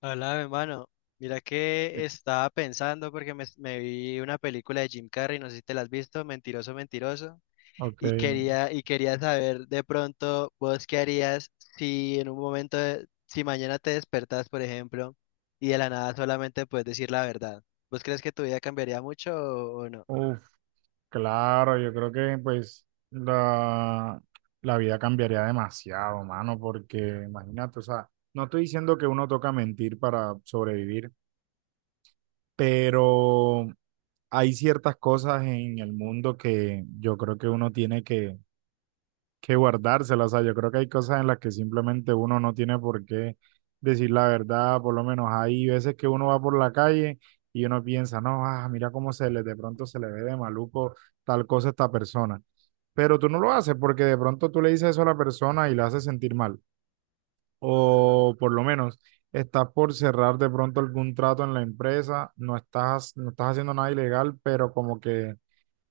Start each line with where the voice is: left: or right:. left: Hola, mi hermano. Mira que estaba pensando porque me vi una película de Jim Carrey, no sé si te la has visto, Mentiroso, Mentiroso,
right: Ok,
left: y quería saber de pronto vos qué harías si en un momento, si mañana te despertas, por ejemplo, y de la nada solamente puedes decir la verdad. ¿Vos crees que tu vida cambiaría mucho o no?
right: uf, claro, yo creo que pues la vida cambiaría demasiado, mano, porque imagínate, o sea, no estoy diciendo que uno toca mentir para sobrevivir, pero hay ciertas cosas en el mundo que yo creo que uno tiene que guardárselas. O sea, yo creo que hay cosas en las que simplemente uno no tiene por qué decir la verdad. Por lo menos hay veces que uno va por la calle y uno piensa, no, ah, mira cómo se le, de pronto se le ve de maluco tal cosa a esta persona. Pero tú no lo haces porque de pronto tú le dices eso a la persona y la haces sentir mal. O por lo menos estás por cerrar de pronto algún trato en la empresa, no estás haciendo nada ilegal, pero como que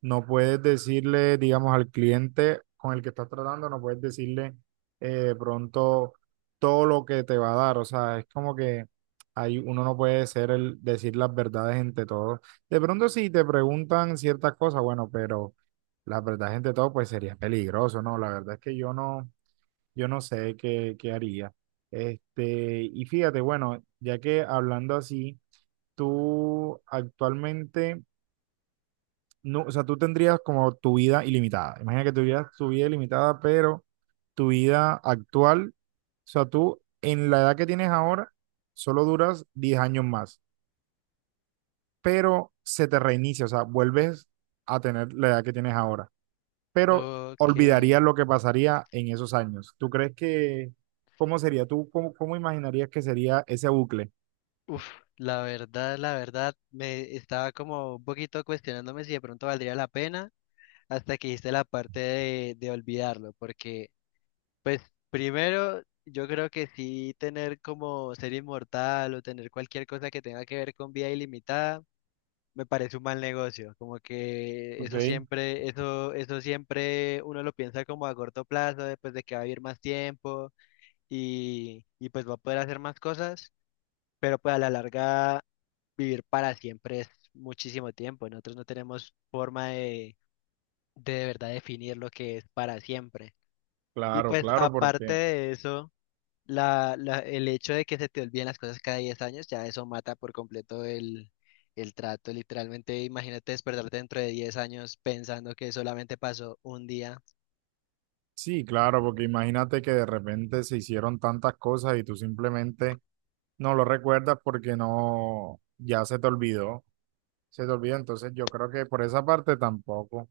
right: no puedes decirle, digamos, al cliente con el que estás tratando, no puedes decirle pronto todo lo que te va a dar. O sea, es como que ahí uno no puede ser el decir las verdades entre todos. De pronto si te preguntan ciertas cosas, bueno, pero las verdades entre todos, pues sería peligroso, ¿no? La verdad es que yo no sé qué haría. Este, y fíjate, bueno, ya que hablando así, tú actualmente no, o sea, tú tendrías como tu vida ilimitada. Imagina que tuvieras tu vida ilimitada, pero tu vida actual, o sea, tú en la edad que tienes ahora, solo duras 10 años más, pero se te reinicia, o sea, vuelves a tener la edad que tienes ahora, pero
left: Ok.
right: olvidarías lo que pasaría en esos años. ¿Tú crees que, cómo sería? ¿Tú cómo, cómo imaginarías que sería ese bucle?
left: Uf, la verdad, me estaba como un poquito cuestionándome si de pronto valdría la pena, hasta que hice la parte de olvidarlo, porque pues primero yo creo que sí, tener como ser inmortal o tener cualquier cosa que tenga que ver con vida ilimitada me parece un mal negocio, como que
right: Ok,
left: eso siempre, eso siempre uno lo piensa como a corto plazo, después de que va a vivir más tiempo y pues va a poder hacer más cosas, pero pues a la larga vivir para siempre es muchísimo tiempo, nosotros no tenemos forma de verdad definir lo que es para siempre. Y
right: claro,
left: pues
right: claro,
left: aparte
right: porque
left: de eso, el hecho de que se te olviden las cosas cada 10 años, ya eso mata por completo el trato. Literalmente, imagínate despertarte dentro de 10 años pensando que solamente pasó un día.
right: sí, claro, porque imagínate que de repente se hicieron tantas cosas y tú simplemente no lo recuerdas porque no, ya se te olvidó, se te olvidó. Entonces yo creo que por esa parte tampoco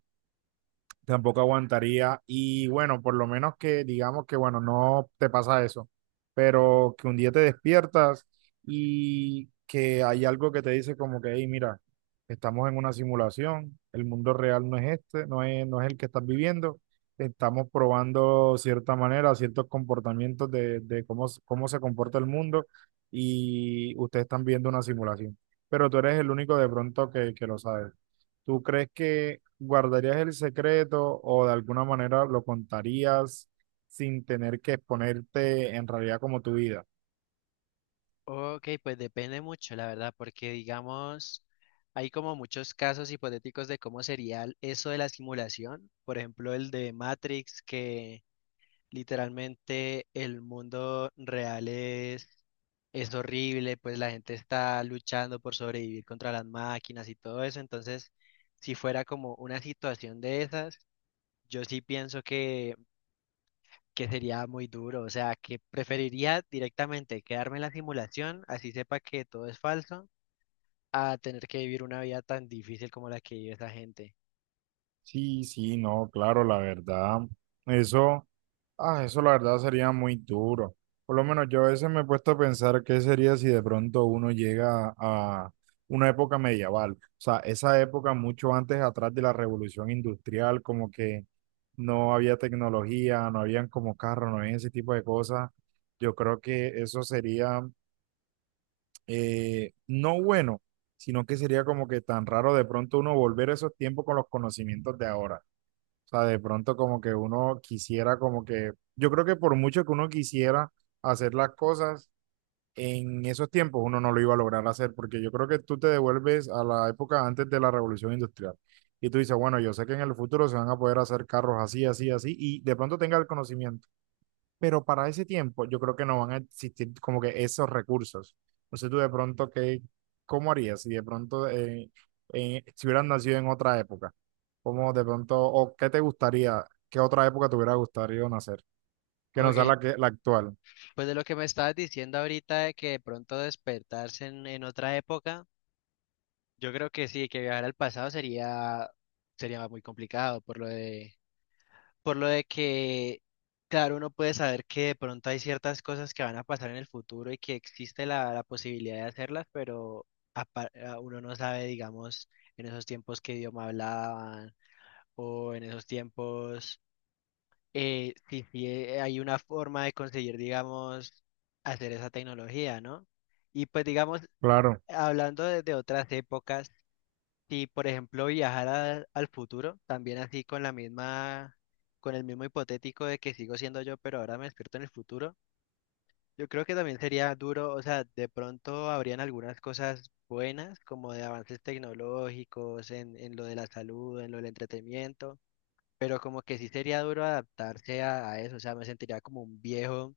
right: tampoco aguantaría. Y bueno, por lo menos que digamos que, bueno, no te pasa eso, pero que un día te despiertas y que hay algo que te dice como que, hey, mira, estamos en una simulación, el mundo real no es este, no es el que estás viviendo, estamos probando cierta manera, ciertos comportamientos de cómo, cómo se comporta el mundo y ustedes están viendo una simulación. Pero tú eres el único de pronto que lo sabe. ¿Tú crees que guardarías el secreto o de alguna manera lo contarías sin tener que exponerte en realidad como tu vida?
left: Ok, pues depende mucho, la verdad, porque digamos, hay como muchos casos hipotéticos de cómo sería eso de la simulación. Por ejemplo, el de Matrix, que literalmente el mundo real es horrible, pues la gente está luchando por sobrevivir contra las máquinas y todo eso. Entonces, si fuera como una situación de esas, yo sí pienso que sería muy duro. O sea, que preferiría directamente quedarme en la simulación, así sepa que todo es falso, a tener que vivir una vida tan difícil como la que vive esa gente.
right: Sí, sí, no, claro, la verdad. Eso. Ah, eso la verdad sería muy duro. Por lo menos yo a veces me he puesto a pensar qué sería si de pronto uno llega a una época medieval. O sea, esa época mucho antes atrás de la revolución industrial, como que no había tecnología, no habían como carros, no había ese tipo de cosas. Yo creo que eso sería no bueno, sino que sería como que tan raro de pronto uno volver a esos tiempos con los conocimientos de ahora sea, de pronto como que uno quisiera como que, yo creo que por mucho que uno quisiera hacer las cosas en esos tiempos, uno no lo iba a lograr hacer, porque yo creo que tú te devuelves a la época antes de la revolución industrial. Y tú dices, bueno, yo sé que en el futuro se van a poder hacer carros así, así, así, y de pronto tenga el conocimiento pero para ese tiempo yo creo que no van a existir como que esos recursos. No sé tú de pronto qué, cómo harías si de pronto si hubieras nacido en otra época, cómo de pronto, o qué te gustaría, qué otra época te hubiera gustado nacer, que no sea
left: Ok,
right: la, que, la actual.
left: pues de lo que me estabas diciendo ahorita de que de pronto despertarse en otra época. Yo creo que sí, que viajar al pasado sería muy complicado por lo de que, claro, uno puede saber que de pronto hay ciertas cosas que van a pasar en el futuro y que existe la posibilidad de hacerlas, pero uno no sabe, digamos, en esos tiempos qué idioma hablaban o en esos tiempos si, si hay una forma de conseguir, digamos, hacer esa tecnología, ¿no? Y pues, digamos,
right: Claro,
left: hablando de otras épocas. Si, por ejemplo, viajara al futuro, también así con la misma, con el mismo hipotético de que sigo siendo yo, pero ahora me despierto en el futuro, yo creo que también sería duro, o sea, de pronto habrían algunas cosas buenas, como de avances tecnológicos, en lo de la salud, en lo del entretenimiento, pero como que sí sería duro adaptarse a eso, o sea, me sentiría como un viejo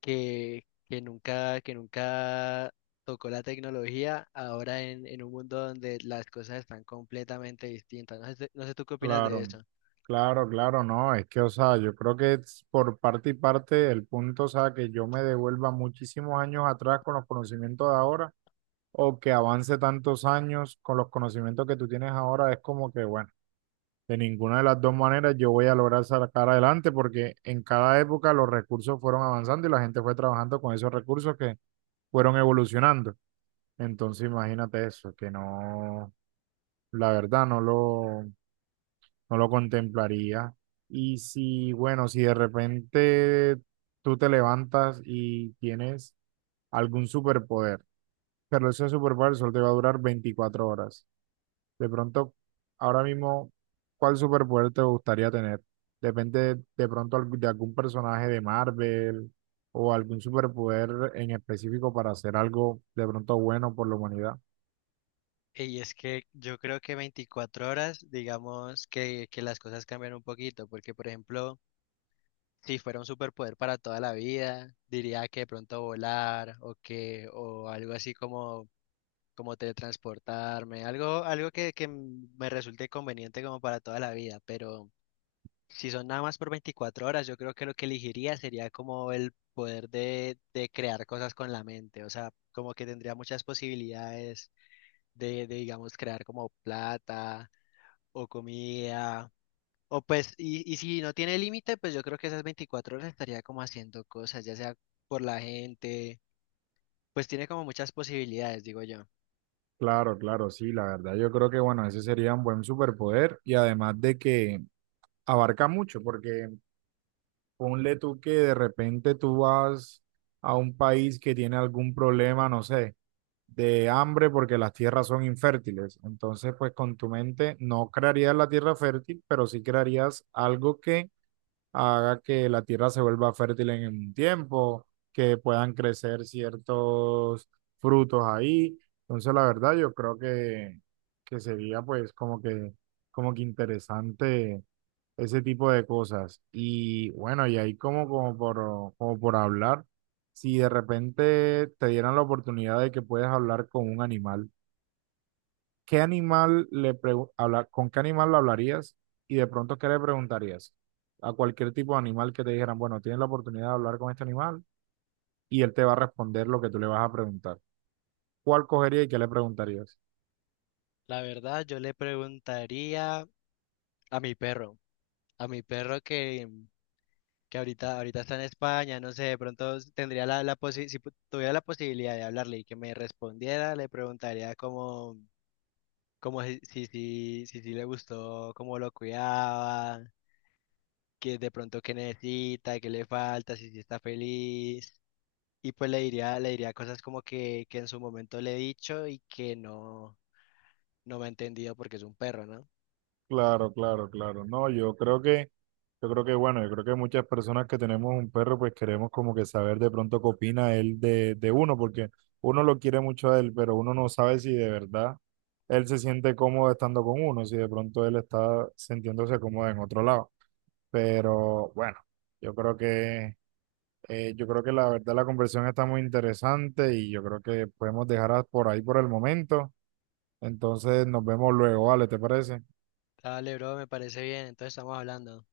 left: que nunca tocó la tecnología, ahora en un mundo donde las cosas están completamente distintas. No sé, no sé tú qué opinas de
right: claro,
left: eso.
right: claro, claro, no, es que, o sea, yo creo que es por parte y parte el punto, o sea, que yo me devuelva muchísimos años atrás con los conocimientos de ahora o que avance tantos años con los conocimientos que tú tienes ahora, es como que, bueno, de ninguna de las dos maneras yo voy a lograr sacar adelante porque en cada época los recursos fueron avanzando y la gente fue trabajando con esos recursos que fueron evolucionando. Entonces imagínate eso, que no, la verdad, no lo contemplaría. Y si, bueno, si de repente tú te levantas y tienes algún superpoder, pero ese superpoder solo te va a durar 24 horas. De pronto, ahora mismo, ¿cuál superpoder te gustaría tener? Depende de pronto de algún personaje de Marvel o algún superpoder en específico para hacer algo de pronto bueno por la humanidad.
left: Y es que yo creo que 24 horas, digamos que las cosas cambian un poquito, porque por ejemplo, si fuera un superpoder para toda la vida, diría que de pronto volar o que, o algo así como, como teletransportarme, algo, algo que me resulte conveniente como para toda la vida, pero si son nada más por 24 horas, yo creo que lo que elegiría sería como el poder de crear cosas con la mente, o sea, como que tendría muchas posibilidades digamos, crear como plata o comida, o pues, y si no tiene límite, pues yo creo que esas 24 horas estaría como haciendo cosas, ya sea por la gente, pues tiene como muchas posibilidades, digo yo.
right: Claro, claro, sí, la verdad yo creo que bueno, ese sería un buen superpoder y además de que abarca mucho, porque ponle tú que de repente tú vas a un país que tiene algún problema, no sé de hambre porque las tierras son infértiles. Entonces, pues con tu mente no crearías la tierra fértil, pero sí crearías algo que haga que la tierra se vuelva fértil en un tiempo, que puedan crecer ciertos frutos ahí. Entonces, la verdad, yo creo que sería pues como que interesante ese tipo de cosas. Y bueno, y ahí como por hablar, si de repente te dieran la oportunidad de que puedes hablar con un animal, ¿qué animal le con qué animal lo hablarías y de pronto qué le preguntarías? A cualquier tipo de animal que te dijeran, bueno, tienes la oportunidad de hablar con este animal y él te va a responder lo que tú le vas a preguntar. ¿Cuál cogería y qué le preguntarías?
left: La verdad, yo le preguntaría a mi perro, a mi perro que ahorita está en España, no sé, de pronto tendría la, la posi- si pu- tuviera la posibilidad de hablarle y que me respondiera, le preguntaría como, como si le gustó, cómo lo cuidaba, que de pronto qué necesita, qué le falta, si está feliz. Y pues le diría cosas como que en su momento le he dicho y que no, no me ha entendido porque es un perro, ¿no?
right: Claro, claro, claro. No, yo creo que yo creo que, bueno, yo creo que muchas personas que tenemos un perro, pues queremos como que saber de pronto qué opina él de uno, porque uno lo quiere mucho a él, pero uno no sabe si de verdad él se siente cómodo estando con uno, si de pronto él está sintiéndose cómodo en otro lado. Pero bueno, yo creo que, yo creo que la verdad la conversación está muy interesante y yo creo que podemos dejarla por ahí por el momento. Entonces nos vemos luego, ¿vale? ¿Te parece?
left: Dale, bro, me parece bien, entonces estamos hablando.